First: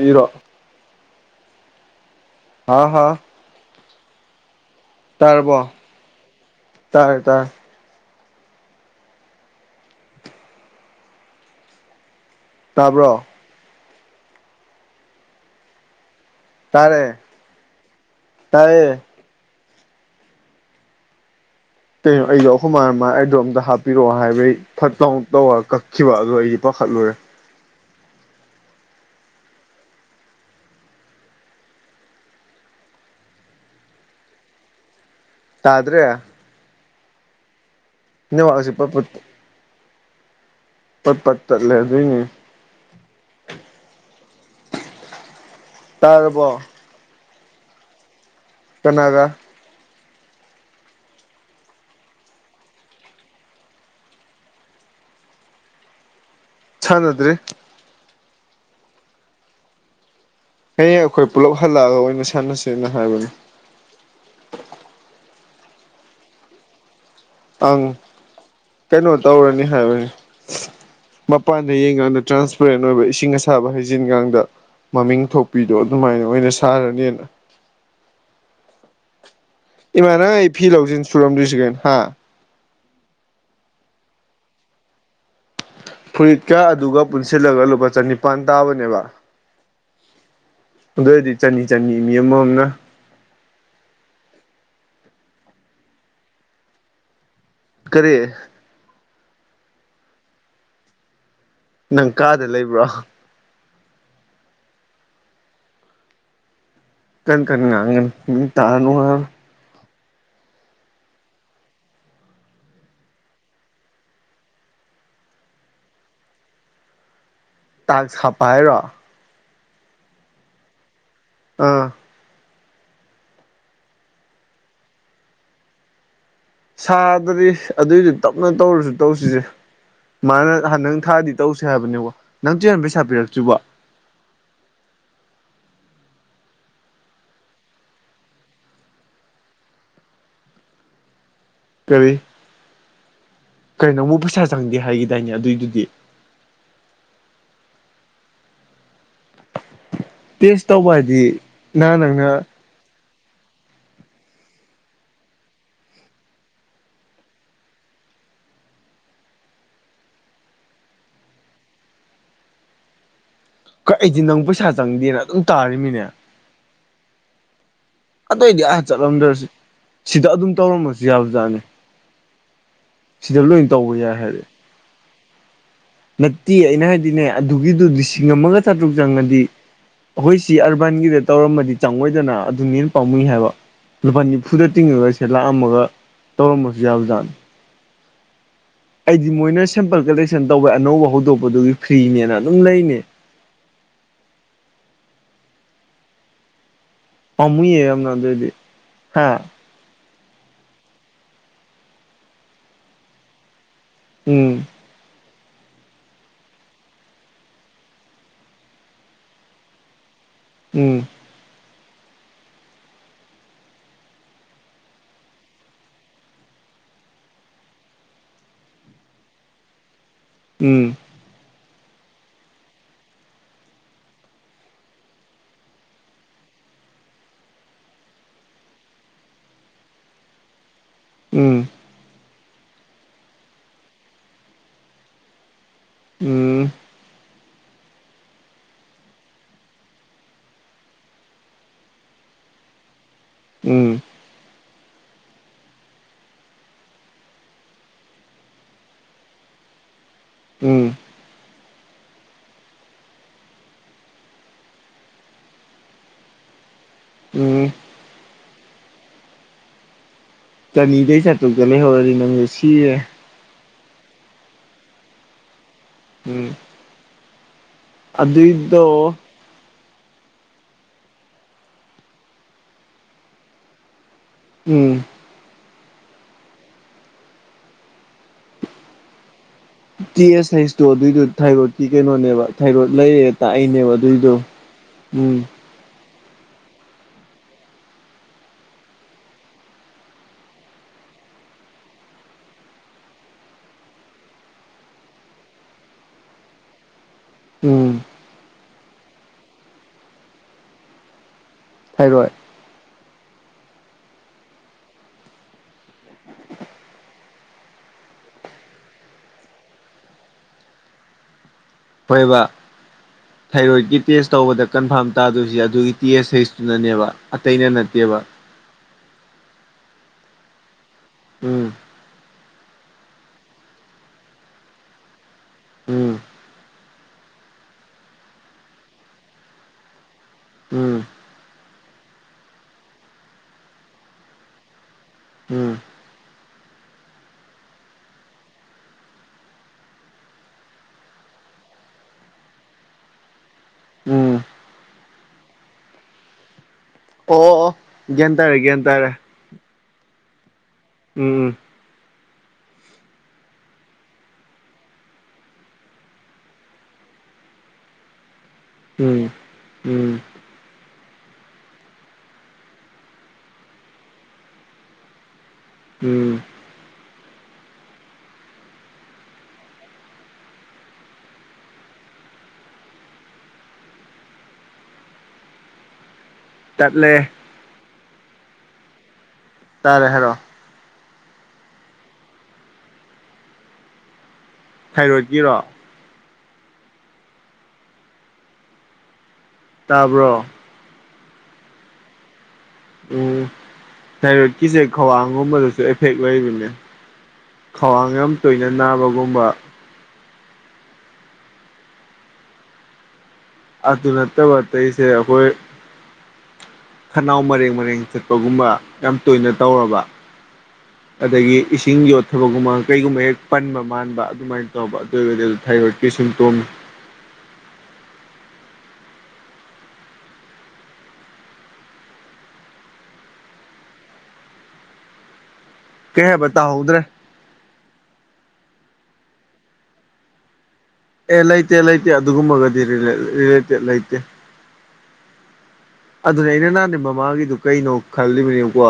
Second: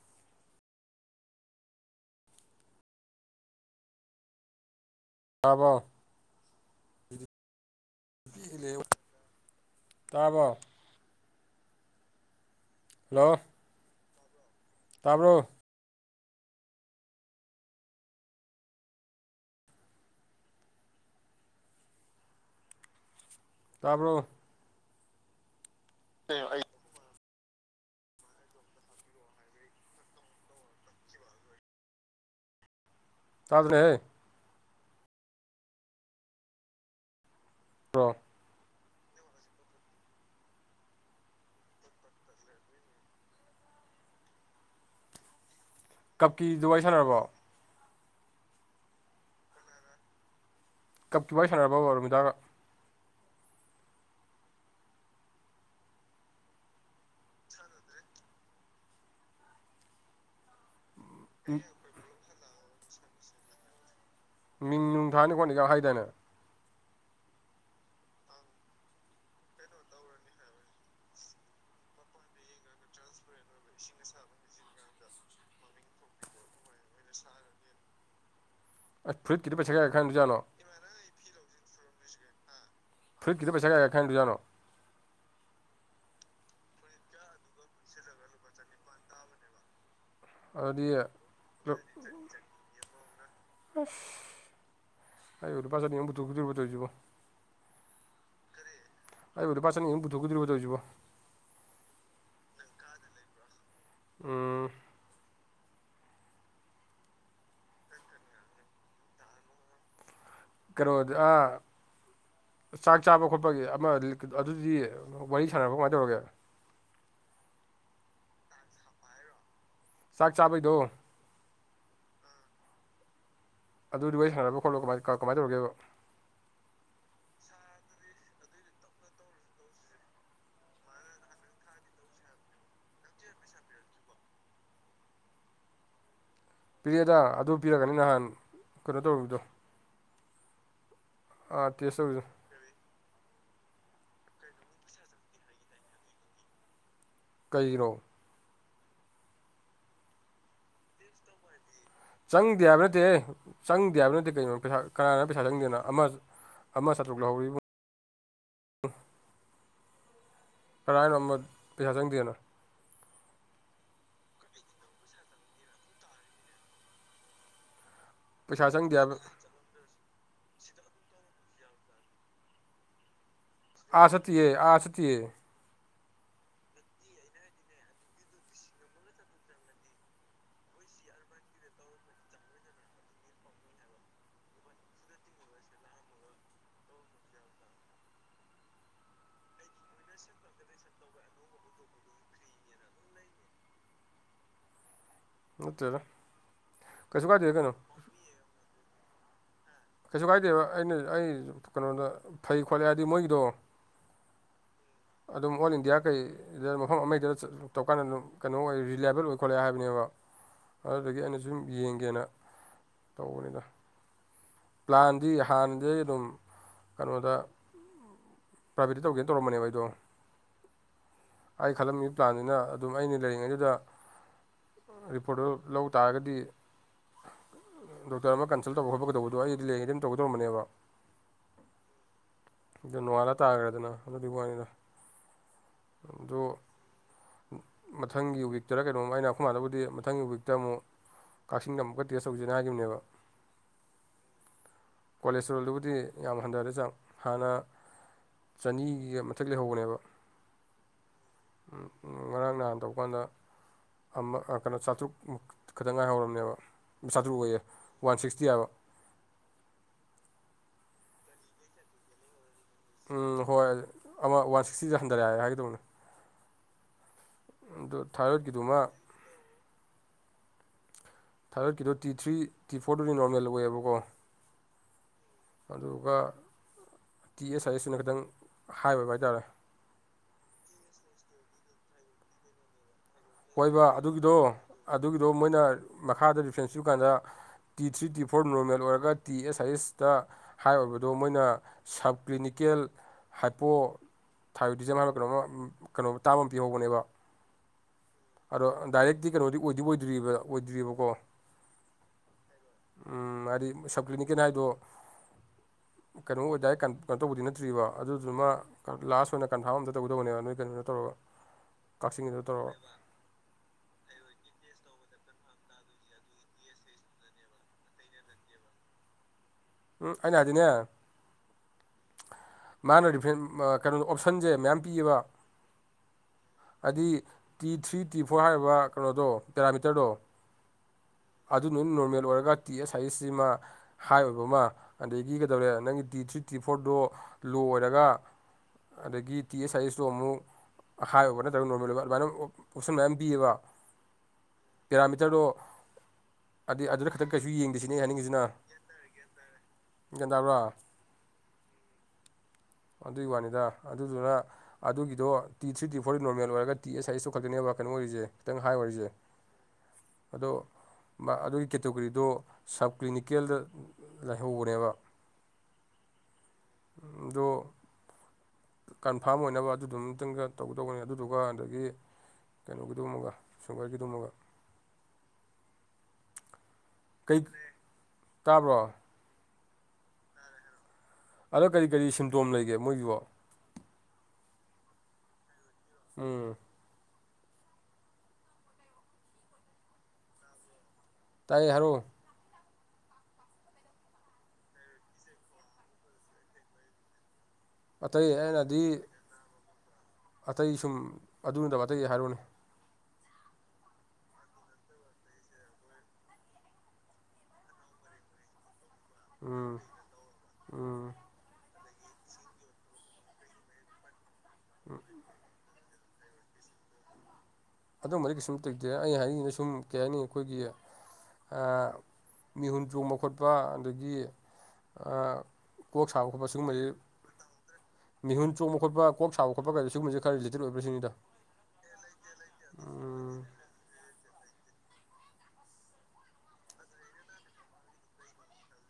ꯏꯔꯣ ꯍꯥꯎ ꯍꯥꯎ ꯇꯥꯔꯔꯕꯣ ꯇꯥꯔꯕꯣ ꯇꯔ ꯇꯔ ꯇꯥꯕ ꯇꯥꯕ꯭ꯔꯣ ꯇꯥꯔꯕꯣ ꯇꯥꯔꯦ ꯇꯔꯦ ꯀꯩꯅꯣ ꯑꯩꯗꯣ ꯑꯈꯣꯢ ꯃꯥꯅ ꯃꯥ ꯑꯥꯢꯗꯣ ꯑꯝꯇ ꯇꯥꯕ꯭ꯔꯣ ꯍꯥꯞꯄꯤꯔꯛꯑꯣ ꯍꯥꯏꯕ ꯑꯩ ꯐꯠꯇꯧ ꯇꯧꯔꯒ ꯈꯤꯕ ꯑꯗꯨꯣ ꯑꯩꯗꯤ ꯄꯥꯈꯠꯂꯨꯔꯦ ꯁꯥꯥꯗꯅꯍꯌꯦ [unintelligible] ꯇꯗ꯭ꯔꯦ ꯄ꯭ꯔꯣ ꯅꯦꯠꯋꯥꯛꯁꯤ ꯄꯠꯄꯠ ꯄ ꯄꯠꯇꯂꯦ ꯑꯗꯨꯏꯅꯤ ꯀꯞꯀꯤ ꯇꯥꯔꯕꯣ ꯗꯨꯋꯥꯏ ꯁꯥꯟꯅꯔꯕꯣ ꯀꯅꯥꯒꯥ ꯀꯞ ꯀꯨꯥꯏ ꯁꯅꯔꯕꯕ ꯔꯣꯃꯤꯇꯥꯒ ꯆꯥꯟꯗ꯭ꯔꯤ ꯗꯦ [unintelligible] ꯍꯌꯦꯡ ꯑꯩꯈꯣꯏ ꯄꯨꯜꯂꯞ ꯍꯜꯂꯛꯑꯒ ꯑꯣꯏꯅ ꯁꯥꯟꯅꯁꯦꯅ ꯍꯥꯏꯕꯅꯤ ꯃꯤꯡ ꯅꯨꯡ ꯊꯥꯅꯤ ꯈꯣꯠꯅꯤꯒ ꯍꯥꯏꯗꯅ ꯑꯪ ꯀꯩꯅꯣ ꯇꯧꯔꯅꯤ ꯍꯥꯏꯕꯅꯤ ꯃꯄꯥꯟꯗ ꯌꯦꯡꯉꯀꯥꯟꯗ ꯇ꯭ꯔꯥꯟꯁꯄꯦꯔꯦꯟ ꯑꯣꯏꯕ ꯏꯁꯤꯡ ꯑꯁ ꯁꯥꯕ ꯍꯩꯖꯤꯟꯒꯥꯡꯗ ꯃꯃꯤꯡ ꯊꯣꯛꯄꯤꯗꯣ ꯑꯗꯨꯃꯥꯏꯅ ꯑꯣꯏꯅ ꯁꯥꯔꯅꯦꯅ ꯑꯦ ꯐꯨꯔꯤꯠ ꯀꯇ ꯄꯩꯁꯥꯒ ꯈꯔꯗꯨꯖꯥꯅꯣ ꯐꯤꯜꯥꯎꯁꯤꯟ ꯁꯨꯔꯝꯗ꯭ꯣꯏꯁꯤꯒꯟ ꯍꯥ ꯊꯨꯔꯤ ꯀ ꯄꯩꯁꯥꯒꯦ ꯑꯦꯈꯩꯅꯦꯟꯖꯅ [unintelligible] ꯐꯨꯔꯤꯠꯀ ꯑꯗꯨꯒ ꯄꯨꯟꯁꯤꯜꯂꯒ ꯂꯨꯄꯥ ꯆꯅꯤꯄꯥꯟ ꯇꯥꯕꯅꯦꯕ ꯑꯗꯨꯗꯤ ꯑꯗꯨ ꯑꯣꯏꯔꯗꯤ ꯆꯅꯤ ꯆꯟꯅꯤ ꯃꯤ ꯑꯃꯃꯝꯅ ꯑꯩ ꯑꯣꯏꯗꯨ ꯄꯖꯅꯤ ꯇꯔꯒꯨꯇꯔꯕꯇꯔꯖ ꯀꯔꯤ ꯑꯩ ꯑꯣꯏ ꯄ ꯆꯦꯅ ꯌꯦꯨꯝ ꯄꯨꯊꯣꯛꯀꯗꯔꯤꯕ ꯇ ꯑꯣꯏꯖꯤꯕ ꯅꯪ ꯀꯥꯗ ꯂꯩꯕ꯭ꯔꯥ ꯎ ꯀꯩꯅ ꯀ ꯌꯥꯒ ꯇꯥꯅꯅꯨꯡ ꯀꯣꯗꯤ ꯑ ꯆꯥꯛ ꯆꯥꯕ ꯈꯣꯠꯄꯒꯤ ꯑꯃ ꯑꯗꯨꯗꯤ ꯋꯥꯔꯤ ꯁꯥꯟꯅꯕ ꯀꯃꯥꯏꯅ ꯇꯧꯔꯒꯦ ꯇꯥꯛ ꯁꯥꯄ ꯍꯥꯏꯔꯣ ꯆꯥꯛ ꯆꯥꯕꯩꯗꯣ ꯑꯥ ꯑꯗꯨꯗꯨ ꯋꯥꯔꯤ ꯁꯥꯟꯅꯕ ꯈꯣꯠꯂꯣ ꯀꯃꯥꯏ ꯀꯃꯥꯏ ꯇꯧꯔꯒꯦꯕ ꯁꯥꯗ꯭ꯔꯗꯤ ꯑꯗꯨꯏꯗꯤ ꯇꯞꯅ ꯇꯧꯔꯁꯨ ꯇꯧꯁꯤꯁꯦ ꯃꯥꯅ ꯅꯪ ꯊꯥꯗꯤ ꯇꯧꯁꯦ ꯍꯥꯏꯕꯅꯦꯕꯣ ꯅꯪ ꯆꯦ ꯄꯩꯁꯥ ꯄꯤꯔꯛꯇ꯭ꯕ ꯄꯤꯔꯛꯑꯦꯗ ꯑꯗꯨ ꯄꯤꯔꯛꯒꯅꯤ ꯅꯍꯥꯟ ꯀꯩꯅꯣ ꯇꯧꯔꯤꯕꯗꯣ ꯑꯥ ꯇꯤꯁ ꯇꯧꯔꯨꯏꯗꯣ ꯀꯔꯤꯅꯣ ꯑꯃꯨꯛ ꯄꯩꯁꯥ ꯆꯪꯗꯦ ꯍꯥꯏꯈꯤꯗꯥꯏꯅꯦ ꯑꯗꯨꯏꯗꯨꯗꯤ ꯀꯩꯩꯅꯣ ꯇꯦꯁ ꯇꯧꯕ ꯍꯥꯏꯗꯤ ꯅꯪ ꯅꯪ ꯆꯪꯗꯦ ꯌꯥꯕ ꯅꯠꯇꯦ ꯆꯪꯗꯦ ꯍꯥꯏꯕ ꯅꯠꯇꯦ ꯀꯔꯤꯅꯣ ꯄꯩꯁꯥ ꯀꯅꯥꯅ ꯄꯩꯁꯥ ꯆꯪꯗꯦꯅ ꯑꯃ ꯑꯃ ꯆꯥꯇ꯭ꯔꯨꯛ ꯂꯧꯍꯧꯔꯤꯕꯅ ꯎ ꯀꯔꯥꯏꯅꯣꯃ ꯄꯩꯁꯥ ꯆꯪꯗꯦꯅꯣ ꯀ ꯑꯩꯁꯦ ꯅꯪ ꯄꯩꯁꯥ ꯆꯪꯗꯦꯅ ꯑꯗꯨꯝ ꯇꯥꯔꯤꯃꯤꯅꯦ ꯑꯗꯨꯑꯣꯏꯗꯤ ꯄꯩꯁꯥ ꯑ ꯆꯪꯗꯦ ꯍꯥꯏꯕ ꯆꯠꯂꯝꯗ꯭ꯔꯁꯤ ꯁꯤꯗ ꯑꯗꯨꯝ ꯇꯧꯔꯝꯃꯁꯨ ꯌꯥꯕꯖꯥꯠꯅꯤ ꯁꯤꯗ ꯂꯣꯏ ꯇꯧꯕ ꯑ ꯌꯥꯏ ꯍꯥꯏꯔꯦ ꯁꯇꯦ ꯑ ꯁꯇꯦ ꯅꯠꯇꯦ ꯑꯩꯅ ꯍꯥꯏꯗꯤꯅꯦ ꯑꯗꯨꯒꯤꯗꯨ ꯂꯤꯁꯤꯡ ꯑꯃꯒ ꯆꯥꯇ꯭ꯔꯨꯛ ꯆꯪꯉꯗꯤ ꯑꯩꯈꯣꯏ ꯁꯤ ꯑꯔꯕꯥꯟꯒꯤꯗ ꯇꯧꯔꯝꯃꯗꯤ ꯆꯪꯉꯣꯏꯗꯅ ꯑꯗꯨꯅꯦ ꯍꯅ ꯄꯥꯝꯃꯨꯏ ꯍꯥꯏꯕ ꯂꯨꯄꯥ ꯅꯤꯐꯨꯗ ꯇꯤꯡꯉꯒ ꯁꯤ ꯂꯥꯛꯑꯝꯃꯒ ꯇꯧꯔꯝꯃꯁꯨ ꯌꯥꯕ ꯖꯥꯠꯅꯤ ꯑꯩꯗꯤ ꯃꯣꯏꯅ ꯁꯦꯝꯄꯜ ꯀꯂꯦꯛꯁꯟ ꯇꯧꯕꯩ ꯑꯅꯧꯕ ꯍꯧꯗꯣꯛꯄꯗꯨꯒꯤ ꯐ꯭ꯔꯤꯅꯦꯅ ꯑꯗꯨꯝ ꯂꯩꯅꯦ ꯅꯠꯇꯗ ꯄꯥꯃꯨꯏ ꯌꯥꯝ ꯑꯗꯗꯤ ꯍꯥ ꯀꯩꯁꯨ ꯀꯥꯏꯗꯦꯕ ꯑꯩꯅ ꯑꯩ ꯀꯩꯅꯣꯗ ꯐꯩ ꯈꯣꯠꯂꯦ ꯍꯥꯏꯗꯤ ꯃꯣꯏꯒꯤꯗꯣ ꯎꯝ ꯑꯗꯨꯝ ꯑꯣꯜ ꯏꯟꯗꯤꯌꯥ ꯀꯩ ꯗ ꯃꯐꯝ ꯑꯃꯗꯨꯗ ꯇꯧꯔꯀꯥꯟꯗ ꯑꯗꯨꯝ ꯀꯩꯅꯣ ꯑꯣꯏ ꯔꯤꯂꯥꯏꯕꯜ ꯑꯣꯏ ꯈꯣꯠꯂꯦ ꯍꯥꯏꯕꯅꯦꯕ ꯎꯝ ꯑꯗꯨꯗꯒꯤ ꯑꯩꯅ ꯁꯨꯝ ꯌꯦꯡꯒꯦꯅ ꯇꯧꯕꯅꯤꯗ ꯄ꯭ꯂꯥꯟꯗꯤ ꯍꯥꯟꯅꯗꯩꯩ ꯑꯗꯨꯝ ꯀꯩꯅꯣꯗ ꯄ꯭ꯔꯥꯏꯚꯦꯠꯇ ꯇꯧꯒꯦ ꯇꯔꯝꯕꯅꯦꯕ ꯑꯣ ꯎꯝ ꯑꯩ ꯈꯜꯂꯝꯃꯤꯕ ꯄ꯭ꯂꯥꯟꯗꯨꯅ ꯑꯗꯨꯝ ꯑꯩꯅ ꯂꯩꯔꯤꯉꯩꯗꯨꯗ ꯔꯤꯄꯣꯔꯠꯇꯨ ꯂꯧ ꯇꯥꯔꯒꯗꯤ ꯗꯣꯛꯇꯔ ꯑꯃ ꯀꯟꯁꯜ ꯇꯧꯕ ꯈꯣꯠꯄꯒꯗꯧꯕꯗꯣ ꯑꯩꯗꯤ ꯂꯦꯡꯉꯦ ꯑꯗꯨꯝ ꯇꯧꯒꯗꯧꯔꯝꯕꯅꯦꯕ ꯎꯝ ꯑꯗꯨ ꯅꯣꯡꯉꯥꯂ ꯇꯥꯈ꯭ꯔꯦꯗꯅ ꯑꯗꯨꯗꯤ ꯋꯥꯅꯤꯗ ꯑꯗꯨ ꯎꯝ ꯃꯊꯪꯒꯤ ꯋꯤꯛꯇꯔ ꯀꯩꯅꯣꯝꯃ ꯑꯩꯅ ꯑꯩꯈꯣꯏ ꯃꯥꯗꯕꯨꯗꯤ ꯃꯊꯪꯒꯤ ꯋꯤꯛꯇ ꯑꯃꯨꯛ ꯀꯛꯆꯤꯡꯗ ꯑꯃꯨꯛꯀ ꯇꯦꯁ ꯇꯧꯁꯤꯅ ꯍꯥꯏꯈꯤꯕꯅꯦꯕ ꯎꯝ ꯀꯣꯂꯦꯁꯇ꯭ꯔꯣꯜꯗꯨꯕꯨꯗꯤ ꯌꯥꯝ ꯍꯟꯊꯔꯦ ꯆꯥꯡ ꯍꯥꯟꯅ ꯆꯅꯤꯒ ꯃꯊꯛ ꯂꯩꯍꯧꯕꯅꯦꯕ ꯎꯝ ꯉꯔꯥꯡ ꯅꯍꯥꯟ ꯇꯧꯕ ꯀꯥꯟꯗ ꯑꯃ ꯀꯩꯅꯣ ꯆꯥꯇ꯭ꯔꯨꯛ ꯈꯇꯪ ꯉꯥꯏꯍꯧꯔꯕꯅꯦꯕ ꯆꯥꯇ꯭ꯔꯨꯛ ꯑꯥꯢꯌꯦ ꯎꯝ ꯋꯥꯟ ꯁꯤꯛꯁꯇꯤ ꯍꯥꯏꯕ ꯆꯅꯤꯗꯩ ꯆꯥꯇ꯭ꯔꯨꯛꯇ ꯂꯩꯍꯧꯔꯗꯤ ꯅꯪꯁꯨ ꯁꯤ ꯎꯝ ꯍꯣꯏ ꯑꯃ ꯋꯥꯟ ꯁꯤꯛꯁꯇꯤꯁꯦ ꯍꯟꯊꯔꯛꯑꯦ ꯍꯥꯏꯒꯦꯗꯧꯕꯅꯦ ꯎꯝ ꯑꯗꯣ ꯊꯥꯏꯔꯣꯏꯗꯀꯤꯗꯨꯃ ꯑꯗꯨꯏꯗꯣ ꯊꯥꯏꯔꯣꯏꯗꯀꯤꯗꯣ ꯇꯤ ꯊ꯭ꯔꯤ ꯇꯤ ꯐꯣꯔꯗꯨꯗꯤ ꯅꯣꯔꯃꯦꯜ ꯑꯣꯏꯌꯦꯕꯀꯣ ꯎꯝ ꯑꯗꯨꯒ ꯇꯤ ꯑꯦꯁ ꯑꯥꯏ ꯑꯦꯁꯅ ꯈꯤꯇꯪ ꯍꯥꯏꯕ ꯍꯥꯏꯇꯥꯔꯦ ꯇꯤ ꯑꯦꯁ ꯍꯩꯁꯇꯣ ꯑꯗꯨꯏꯗꯨꯣ ꯊꯥꯏꯔꯣꯏꯗꯀꯤ ꯀꯩꯅꯣꯅꯦꯕ ꯊꯥꯏꯔꯣꯏꯗ ꯂꯩꯔꯦ ꯍꯣꯏꯕ ꯇꯥꯛꯏꯅꯦꯕ ꯑꯗꯨꯒꯤꯗꯣ ꯑꯗꯨꯏꯗꯣ ꯑꯗꯨꯒꯤꯗꯣ ꯎꯝ ꯃꯣꯏꯅ ꯃꯈꯥꯗ ꯔꯤꯐꯔꯦꯟꯁ ꯄꯤꯌꯨ ꯀꯥꯏꯗ T three T four normal ꯑꯣꯏꯔꯒ ꯇꯤ ꯑꯦꯁ ꯑꯩꯆꯇ ꯍꯥꯏꯔꯣꯕꯗꯣ ꯃꯣꯏꯅ ꯁꯕ ꯀ꯭ꯂꯤꯅꯤꯀꯦꯜ ꯍꯥꯏꯄꯣ ꯊꯥꯏꯌꯣꯗꯤꯖꯝ ꯍꯥꯏꯅ ꯀꯩꯅꯣꯝꯃ ꯀꯩꯅꯣꯝ ꯇꯥꯕ ꯑꯝꯇꯤꯍꯧꯕꯅꯦꯕ ꯎꯝ ꯑꯗꯣ ꯗꯥꯏꯔꯦꯛꯇꯤ ꯀꯩꯅꯣꯗꯤ ꯑꯣꯏꯗꯤ ꯑꯣꯏꯗ꯭ꯔꯤꯕ ꯑꯣꯏꯗ꯭ꯔꯤꯕꯀꯣ ꯊꯥꯏꯔꯣꯏꯗ ꯎꯝ ꯍꯥꯏꯗꯤ ꯁꯞꯀ꯭ꯂꯤꯅꯤꯛꯀꯤꯅ ꯍꯥꯏꯗꯣ ꯀꯩꯅꯣ ꯑꯣꯏꯗꯥꯏ ꯀꯩꯅꯣ ꯇꯧꯕꯗꯤ ꯅꯠꯇ꯭ꯔꯤꯕ ꯑꯗꯨꯗꯨꯃ ꯂꯥꯁ ꯑꯣꯏꯅ ꯀꯟꯐꯥꯔꯝ ꯑꯝꯇ ꯇꯧꯒꯗꯧꯕꯅꯦꯕ ꯅꯣꯏ ꯀꯩꯅꯣꯗ ꯇꯧꯔꯒ ꯀꯛꯆꯤꯡꯒꯤꯗꯨꯗ ꯍꯣꯏꯕ ꯇꯧꯔꯒ ꯊꯥꯏꯔꯣꯏꯗꯀꯤ ꯇꯦꯁ ꯇꯧꯕꯗ ꯀꯟꯐꯥꯔꯝ ꯇꯥꯗꯣꯏꯁꯦ ꯑꯗꯨꯒꯤ ꯇꯦꯁ ꯍꯩꯁꯇꯨꯅꯅꯦꯕ ꯑꯇꯩꯅ ꯅꯠꯇꯦꯕ ꯎꯝ ꯑꯩꯅ ꯍꯥꯏꯗꯤꯅꯦ ꯎꯝ ꯃꯥꯅ ꯔꯤꯐꯟ ꯀꯩꯅꯣ ꯑꯣꯞꯁꯟꯁꯦ ꯃꯌꯥꯝ ꯄꯤꯌꯦꯕ ꯎꯝ ꯍꯥꯏꯗꯤ ꯇꯤ ꯊ꯭ꯔꯤ ꯇꯤ ꯐꯣꯔ ꯍꯥꯏꯔꯤꯕ ꯀꯩꯅꯣꯗꯣ ꯄꯦꯔꯥꯃꯤꯇꯔꯗꯣ ꯎꯝ ꯑꯗꯨ ꯅꯣꯏꯅ ꯅꯣꯔꯃꯦꯜ ꯑꯣꯏꯔꯒ ꯇꯤ ꯑꯦꯁ ꯁꯥꯏꯁꯁꯤꯃ ꯍꯥꯏ ꯑꯣꯏꯕ ꯑꯃ ꯑꯗꯒꯤ ꯀꯩꯗꯧꯔꯦ ꯎꯝ ꯅꯪꯒꯤ ꯇꯤ ꯊ꯭ꯔꯤ ꯇꯤ ꯐꯣꯔꯗꯣ ꯂꯣ ꯑꯣꯏꯔꯒ ꯑꯗꯒꯤ ꯇꯤ ꯑꯩꯆꯁ ꯑꯥꯏ ꯑꯦꯁꯇꯣ ꯑꯃꯨꯛ ꯑ ꯍꯥꯏꯕ ꯅꯠꯇ꯭ꯔꯒ ꯅꯣꯔꯃꯦꯜ ꯑꯣꯏꯕ ꯑꯗꯨꯃꯥꯏꯅ ꯄꯣꯞꯁꯟ ꯃꯌꯥꯝ ꯄꯤꯌꯦꯕ ꯎꯝ ꯄꯦꯔꯥꯃꯤꯇꯔꯗꯣ ꯑꯗꯨꯗꯤ ꯑꯗꯨꯗ ꯈꯛꯇꯪ ꯑꯣ ꯀꯩꯁꯨ ꯑꯣ ꯌꯦꯡꯗꯦ ꯁꯤꯅꯦ ꯑꯩ ꯒꯌꯥꯟ ꯇꯥꯔꯦ ꯒꯌꯥꯟ ꯇꯥꯔꯦ ꯒꯟꯗꯥꯕ꯭ꯔꯣ ꯎꯝ ꯎꯝ ꯑꯗꯨꯏ ꯋꯥꯅꯤꯗ ꯑꯗꯨꯗꯨꯅ ꯑꯗꯨꯒꯤꯗꯣ T three T four normal ꯑꯣꯏꯒ ꯇꯤ ꯑꯦꯁ ꯁꯥꯏꯖꯇꯁꯨ ꯈꯛꯇꯅꯦꯕ ꯀꯩꯅꯣ ꯑꯣꯏꯔꯤꯁꯦ ꯈꯤꯇꯪ ꯍꯥꯏ ꯑꯣꯏꯔꯤꯁꯦ ꯎꯝ ꯎꯝ ꯑꯗꯣ ꯑꯗꯨꯒꯤ ꯀꯦꯇꯒꯣꯔꯤꯗꯣ ꯁꯕ ꯀ꯭ꯂꯤꯅꯤꯀꯦꯜꯗ ꯂꯩꯍꯧꯕꯅꯦꯕ ꯎꯝ ꯗꯣ ꯀꯟꯐꯥꯔꯝ ꯑꯣꯏꯅꯕ ꯑꯗꯨꯗꯨꯃꯇꯪꯒ ꯇꯧꯒꯗꯧꯧꯕꯅꯤ ꯑꯗꯨꯗꯨꯒ ꯑꯗꯒꯤ ꯀꯩꯅꯣꯒꯤꯗꯨꯃꯒ ꯁꯣꯕꯋꯦꯔꯒꯤꯗꯨꯃꯒ ꯆꯠꯂꯦ ꯑꯩꯗ ꯇꯥꯕ꯭ꯔꯣ ꯇꯥꯔꯦ ꯍꯥꯏꯔꯛꯑꯣ ꯑꯗꯣ ꯀꯔꯤ ꯀꯔꯤ ꯁꯤꯝꯇꯣꯝ ꯂꯩꯒꯦ ꯃꯣꯏꯒꯤꯕꯣ ꯊꯥꯏꯔꯣꯏꯗꯀꯤꯔꯣ ꯎꯝ ꯇꯥꯕ꯭ꯔꯣ ꯇꯥꯏꯌꯦ ꯍꯥꯏꯔꯣ ꯎꯝ ꯊꯥꯏꯔꯣꯏꯠꯀꯤꯁꯦ ꯈꯋꯥꯡꯒꯨꯝꯕꯗꯁꯨ ꯑꯦꯐꯦꯛ ꯂꯩꯕꯅꯦ ꯈꯋꯥꯡ ꯑꯇꯩ ꯌꯥꯝ ꯇꯣꯏꯅ ꯑꯩꯅꯗꯤ ꯅꯥꯕꯒꯨꯝꯕ ꯑꯇꯩ ꯁꯨꯝ ꯑꯗꯨꯅꯠꯇꯕ ꯑꯇꯩ ꯍꯥꯏꯔꯛꯎꯅꯦ ꯑꯗꯨ ꯅꯠꯇꯕ ꯑꯇꯩꯁꯦ ꯑꯩꯈꯣꯏ ꯈꯅꯥꯎ ꯃꯔꯦꯡ ꯃꯔꯦꯡ ꯆꯠꯄꯒꯨꯝꯕ ꯌꯥꯝ ꯇꯣꯏꯅ ꯎꯝ ꯇꯧꯔꯕ ꯎꯝ ꯑꯗꯒꯤ ꯏꯁꯤꯡ ꯌꯣꯠꯊꯕꯒꯨꯝꯕ ꯀꯩꯒꯨꯝꯕ ꯍꯦꯛ ꯄꯟꯕ ꯃꯥꯟꯕ ꯑꯗꯨꯃꯥꯏꯅ ꯇꯧꯕ ꯑꯗꯣꯏꯒꯗꯤ ꯊꯥꯏꯔꯣꯏꯗ ꯀꯤ ꯁꯤꯟꯇꯣꯝꯅꯤ ꯑꯗꯨꯝꯕꯗꯤ ꯀꯩ ꯁꯨꯝ ꯇꯩꯇꯦ ꯑꯩ ꯍꯥꯏꯅꯤꯡꯉꯤꯅ ꯁꯨꯝ ꯀꯩ ꯍꯥꯏꯅꯤ ꯑꯩꯈꯣꯏꯒꯤ ꯑ ꯃꯤꯍꯨꯟ ꯆꯣꯡꯕ ꯈꯣꯠꯄ ꯑ ꯑꯗꯒꯤ ꯀꯣꯛ ꯀꯩ ꯁꯥꯕ ꯈꯣꯠꯄ ꯍꯥꯏꯕ ꯁꯤꯒꯨꯝꯕꯁꯤ ꯇꯥꯍꯧꯗ꯭ꯔꯦ ꯃꯤꯍꯨꯟꯣꯡꯕꯣꯠꯄ ꯀꯣꯛ ꯁꯥꯕ ꯈꯣꯠꯄ ꯀꯗꯣꯒꯨꯝꯕꯁ ꯈꯔ ꯂꯇꯦ ꯑꯣꯏꯕꯁꯤꯡꯅꯤꯗ ꯑꯦ ꯂꯩꯇꯦ ꯂꯩꯇꯦ ꯑꯗꯨꯒꯨꯝꯕꯒꯗꯤꯔꯤꯇꯦ ꯂꯩꯇꯦ [unintelligible] ꯑꯗꯨꯅꯦ ꯑꯩꯅ ꯅꯍꯥꯟ ꯃꯃꯥꯒꯤꯗꯨ ꯀꯩꯅꯣ ꯈꯜꯂꯤꯕꯅꯦꯕꯀꯣ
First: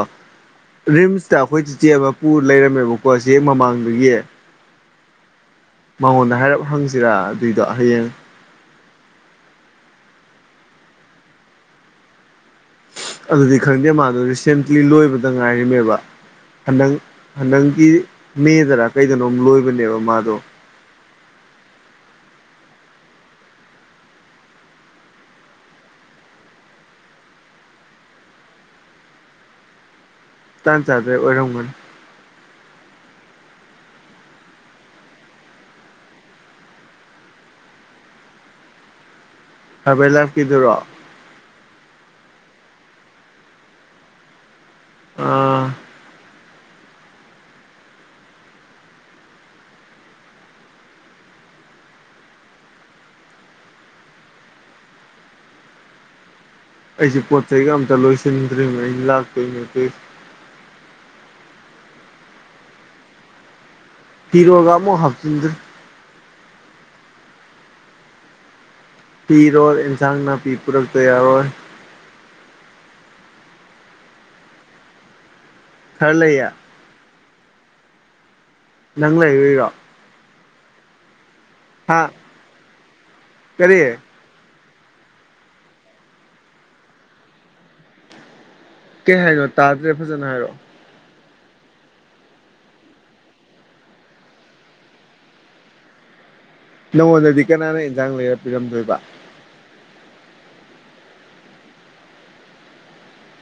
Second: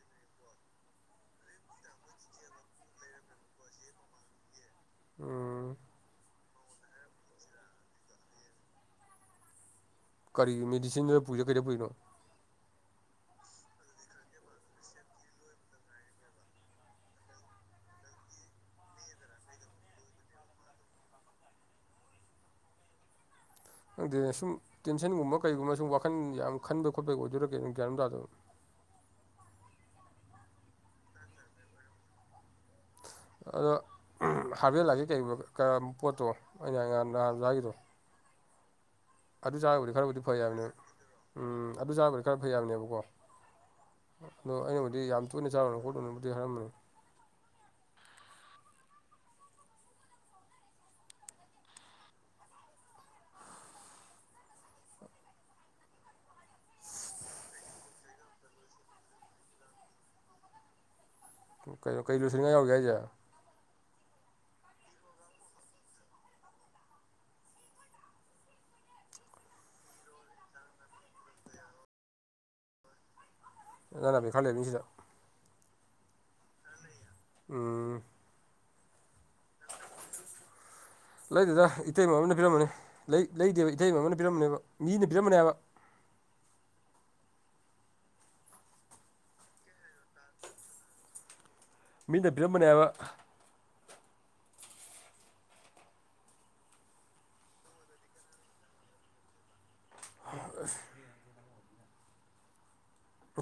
ꯔꯤꯝꯁꯇ ꯑꯩꯈꯣꯏ ꯆꯤꯆꯦ ꯑꯃ ꯄꯨ ꯂꯩꯔꯝꯃꯦꯕꯀꯣ ꯁꯤ ꯃꯃꯥꯡꯗꯒꯤ ꯎꯝ ꯃꯉꯣꯟꯗ ꯍꯥꯏꯔꯞ ꯍꯪꯁꯤꯔꯥ ꯑꯗꯨꯏꯗꯣ ꯍꯌꯦꯡ ꯀꯔꯤ ꯃꯦꯗꯤꯁꯤꯟꯗ ꯄꯨꯏꯔꯣ ꯀꯩꯗ ꯄꯨꯏꯅꯣ ꯑꯗꯨꯗꯤ ꯈꯪꯗꯦ ꯃꯥꯗꯣ ꯔꯤꯁꯦꯟꯠꯂꯤ ꯂꯣꯏꯕꯗ ꯉꯥꯏꯔꯤꯃꯦꯕ ꯍꯟꯗꯪ ꯍꯟꯗꯪꯒꯤ ꯃꯦꯗꯔ ꯀꯩꯗꯅꯣꯝ ꯂꯣꯏꯕꯅꯦꯕ ꯃꯥꯗꯣ ꯈꯪꯗꯦꯅ ꯁꯨꯝ ꯇꯦꯟꯁꯟꯒꯨꯝꯕ ꯀꯩꯒꯨꯝꯕ ꯁꯨꯝ ꯋꯥꯈꯜ ꯌꯥꯝ ꯈꯟꯕ ꯈꯣꯠꯄꯒꯤ ꯑꯣꯏꯗꯔꯥ ꯀꯩꯅ ꯅꯨꯡꯔꯝꯗꯥꯥꯗꯕ ꯍ ꯇꯥꯟ ꯆꯥꯗ꯭ꯔꯦ ꯑꯣꯏꯔꯝꯒꯅꯤ ꯑꯗꯣ ꯍꯥꯔꯖꯦꯜꯂꯥꯛꯀꯦ ꯀ ꯄꯣꯠꯇꯣ ꯑꯩꯅꯥꯟ ꯅꯍꯥꯟꯒꯤꯗꯣ ꯑꯗꯨ ꯆꯥꯕꯨꯗꯤ ꯍꯥꯔꯕꯩ ꯈꯔꯕꯨꯗꯤ ꯐꯩ ꯍꯥꯏꯕꯅꯦ ꯂꯥꯏꯐꯀꯤꯗꯨꯔꯣ ꯎꯝ ꯑꯗꯨ ꯆꯥꯕꯗꯤ ꯈꯔ ꯐꯩ ꯌꯥꯕꯅꯦꯕꯀꯣ ꯑꯗꯣ ꯑꯩꯅ ꯑꯗꯨꯗꯤ ꯌꯥꯝ ꯇꯣꯏꯅ ꯑꯥ ꯆꯥꯝꯅꯤ ꯈꯣꯠꯂꯨꯅꯕꯨꯗꯤ ꯍꯥꯏꯔꯝꯃꯅꯤ ꯑꯩꯁꯦ ꯄꯣꯠ ꯆꯩꯒ ꯑꯝꯇ ꯂꯣꯏꯁꯤꯟꯗ꯭ꯔꯤꯕꯅꯦ ꯑꯩꯅ ꯂꯥꯛꯇꯣꯏ ꯅ ꯀ ꯀꯩꯅꯣ ꯀꯔꯤ ꯂꯣꯏꯁꯤꯅꯤꯡꯉꯥꯏ ꯌꯥꯎꯒꯦ ꯍꯥꯏꯁꯦ ꯇꯤꯔꯣꯒ ꯃꯣ ꯍꯥꯞꯆꯤꯟꯗ꯭ꯔ ꯄꯤꯔꯣ ꯏꯟꯁꯥꯡ ꯅꯥꯄꯤ ꯄꯨꯔꯛꯇ ꯌꯥꯔꯣꯏ ꯥꯟꯃꯦ ꯈꯜ ꯂꯩꯦ ꯅ ꯃꯤ ꯁꯤꯦꯗꯥꯎ ꯈꯔ ꯂꯩ ꯎꯝ ꯅꯪ ꯂꯩꯔꯔꯣ ꯂꯩꯗꯨꯗ ꯍꯥ ꯏꯇꯩꯃꯥ ꯑꯃꯅ ꯄꯤꯔꯝꯃꯅꯤ ꯂꯩꯇꯦꯕ ꯀꯔꯤ ꯏꯇꯩ ꯃꯃ ꯑꯃꯅ ꯄꯤꯔꯝꯅꯦꯕ ꯃꯤꯅ ꯄꯤꯔꯝꯕꯅꯦꯕ ꯀꯩ ꯍꯥꯏꯅꯣ ꯇꯥꯗ꯭ꯔꯦ ꯐꯖꯅ ꯍꯥꯏꯔꯛꯑꯣ ꯃꯤꯅ ꯄꯕꯤꯔꯝꯕꯅꯦ ꯍꯥꯏꯕ ꯅꯪꯉꯣꯟꯗꯗꯤ ꯀꯅꯥꯅ ꯏꯟꯖꯥꯡ ꯂꯩꯔ ꯄꯤꯔꯝꯗꯣꯏꯕ ꯑ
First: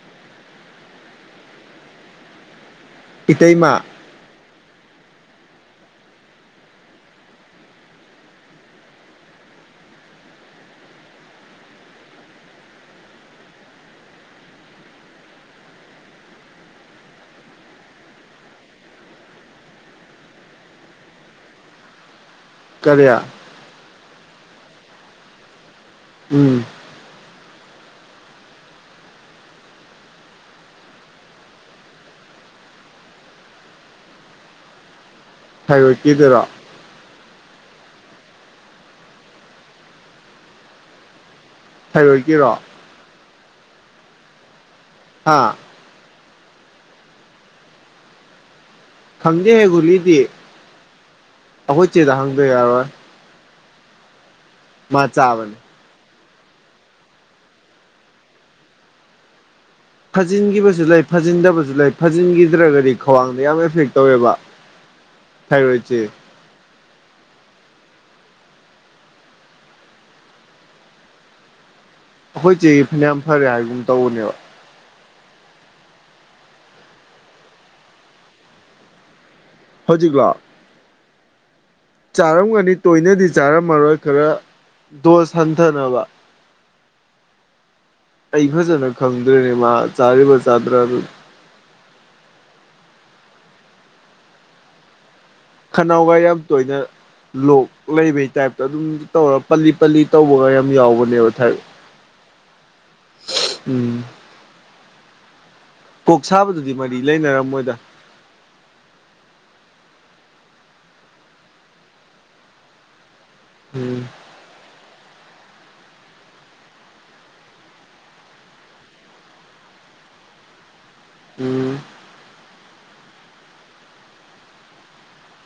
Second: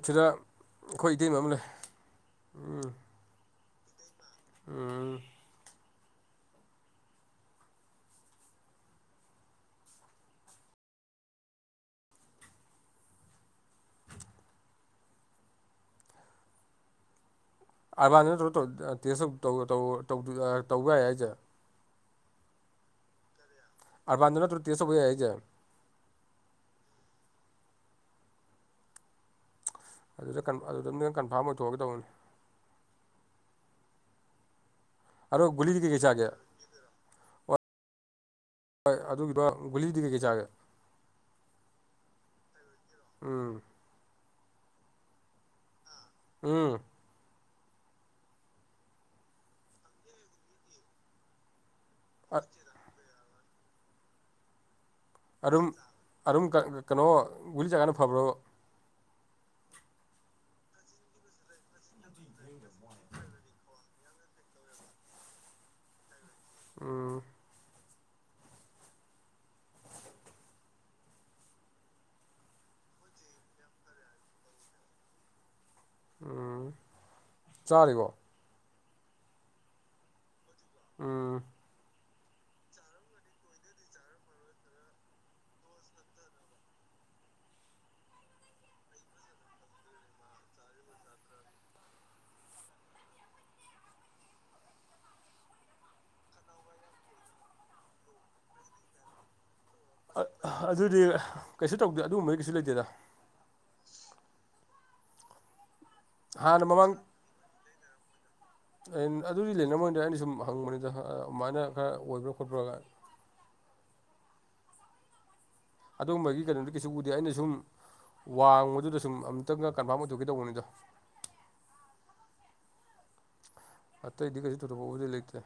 ꯁꯤꯗ ꯑꯩꯈꯣꯏ ꯏꯇꯩꯕ ꯑꯃ ꯂꯩ ꯎꯝ ꯏꯇꯩꯃꯥ ꯎꯝ ꯑꯥꯂꯥꯟ ꯅꯠꯇ꯭ꯔꯣ ꯇꯦꯁꯇ ꯇꯧꯕ ꯌꯥꯏ ꯑꯩꯁꯦ ꯀꯔꯤꯌꯥ ꯑꯔꯕꯗꯅ ꯇ꯭ꯨꯇꯤꯣꯁꯨꯕ ꯌꯥꯦ ꯎꯝ ꯑꯗꯨꯗ ꯑꯗꯨꯗ ꯃꯤꯅ ꯀꯟꯐꯥꯝꯊꯣꯛꯑꯒꯗꯧꯕꯅꯤ ꯑꯣ ꯂꯤꯗꯒꯤꯒꯦꯁꯑꯒꯦ ꯊꯥꯏꯔꯣꯏꯗꯀꯤꯗꯨꯔꯣ ꯑꯣ ꯍꯣꯏ ꯑꯗꯨꯒꯤꯗ ꯒꯨꯂꯤꯗꯤ ꯀꯩꯀꯩ ꯆꯥꯒꯦ ꯁꯩꯔꯣꯏꯀꯤꯔꯣ ꯎꯝ ꯍꯥꯥ ꯎꯝ ꯈꯪꯗꯦꯍꯦ ꯒꯨꯂꯤꯗꯤ ꯑꯩꯈꯣꯏ ꯆꯦꯗ ꯍꯪꯗ ꯌꯥꯔꯣꯏ ꯃꯥ ꯆꯥꯕꯅꯦ ꯑꯗꯨꯝ ꯑꯗꯨꯝ ꯀꯩꯅꯣ ꯒꯨꯂꯤ ꯆꯥꯔꯀꯥꯟ ꯐꯕ꯭ꯔꯕ ꯐꯥꯖꯤꯟꯈꯤꯕꯁꯨ ꯂꯩ ꯐꯥꯖꯤꯟꯗꯕꯁꯨ ꯂꯩ ꯐꯥꯖꯤꯟꯈꯤꯗ꯭ꯔꯒꯗꯤ ꯈ꯭ꯋꯥꯡꯗ ꯌꯥꯝ ꯑꯦꯐꯦꯛ ꯇꯧꯋꯦꯕ ꯊꯥꯏꯔꯣꯏꯠꯁꯦ ꯎꯝ ꯑꯩꯈꯣꯏ ꯆꯦꯒꯤ ꯐꯅꯌꯥꯝ ꯐꯔꯦ ꯍꯥꯏꯕꯒꯨꯝ ꯇꯧꯕꯅꯦꯕ ꯎꯝ ꯆꯥꯔꯤꯕꯣ ꯍꯧꯖꯤꯛꯂꯣ ꯎꯝ ꯆꯥꯔꯝꯒꯅꯤ ꯇꯣꯏꯅꯗꯤ ꯆꯥꯔꯝꯃꯔꯣꯏ ꯈꯔ ꯗꯣꯁ ꯍꯟꯊꯅꯕ ꯑꯩ ꯐꯖꯅ ꯈꯪꯗ꯭ꯔꯦꯅꯦ ꯃꯥ ꯆꯥꯔꯤꯕ ꯆꯥꯗ꯭ꯔꯥ ꯑꯗꯨ ꯈꯅꯥꯎꯒ ꯌꯥꯝ ꯇꯣꯏꯅ ꯂꯣꯛ ꯂꯩꯕꯩ ꯇꯥꯏꯞꯇ ꯑꯗꯨꯝ ꯇꯧꯔ ꯄꯜꯂꯤ ꯄꯜꯂꯤ ꯇꯧꯕꯒ ꯌꯥꯝ ꯑꯗꯨꯗꯤ ꯌꯥꯎꯕꯅꯦꯕ ꯊꯥꯏꯔꯣꯏꯗ ꯀꯩꯁꯨ ꯇꯧꯗꯦ ꯑꯗꯨꯒꯨꯝꯕꯩ ꯀꯩꯁꯨ ꯂꯩꯇꯦꯗ ꯎꯝ ꯀꯣꯛ ꯍꯥꯟꯅ ꯁꯥꯕꯗꯨꯗꯤ ꯃꯃꯥꯡ ꯃꯔꯤ ꯂꯩꯅꯔꯝꯃꯣꯏꯗ ꯑꯗꯨꯗꯤ ꯂꯩꯅꯔꯝꯣꯏꯗ ꯑꯩꯅ ꯁꯨꯝ ꯍꯪꯕꯅꯤꯗ ꯑꯗꯨꯃꯥꯏꯅ ꯈꯔ ꯑꯣꯏꯕ꯭ꯔꯥ ꯈꯣꯠꯄ꯭ꯔꯥꯒ ꯎꯝ ꯑꯗꯨꯒꯝꯕꯒꯤ ꯀꯩꯅꯣꯗꯤ ꯀꯩꯁꯨ ꯎꯗꯦ ꯑꯩꯅ ꯁꯨꯝ ꯋꯥꯡꯕꯗꯨꯗ ꯁꯨꯝ ꯑꯝꯇꯪꯒ ꯀꯟꯐꯥꯔꯝ ꯑꯣꯏꯊꯣꯛꯀꯦ ꯇꯧꯕꯅꯤꯗꯣ ꯎꯝ ꯑꯇꯩꯗꯤ ꯀꯩꯁꯨ ꯊꯣꯏꯗꯣꯛꯄꯕꯨꯗꯤ ꯂꯩꯇꯦ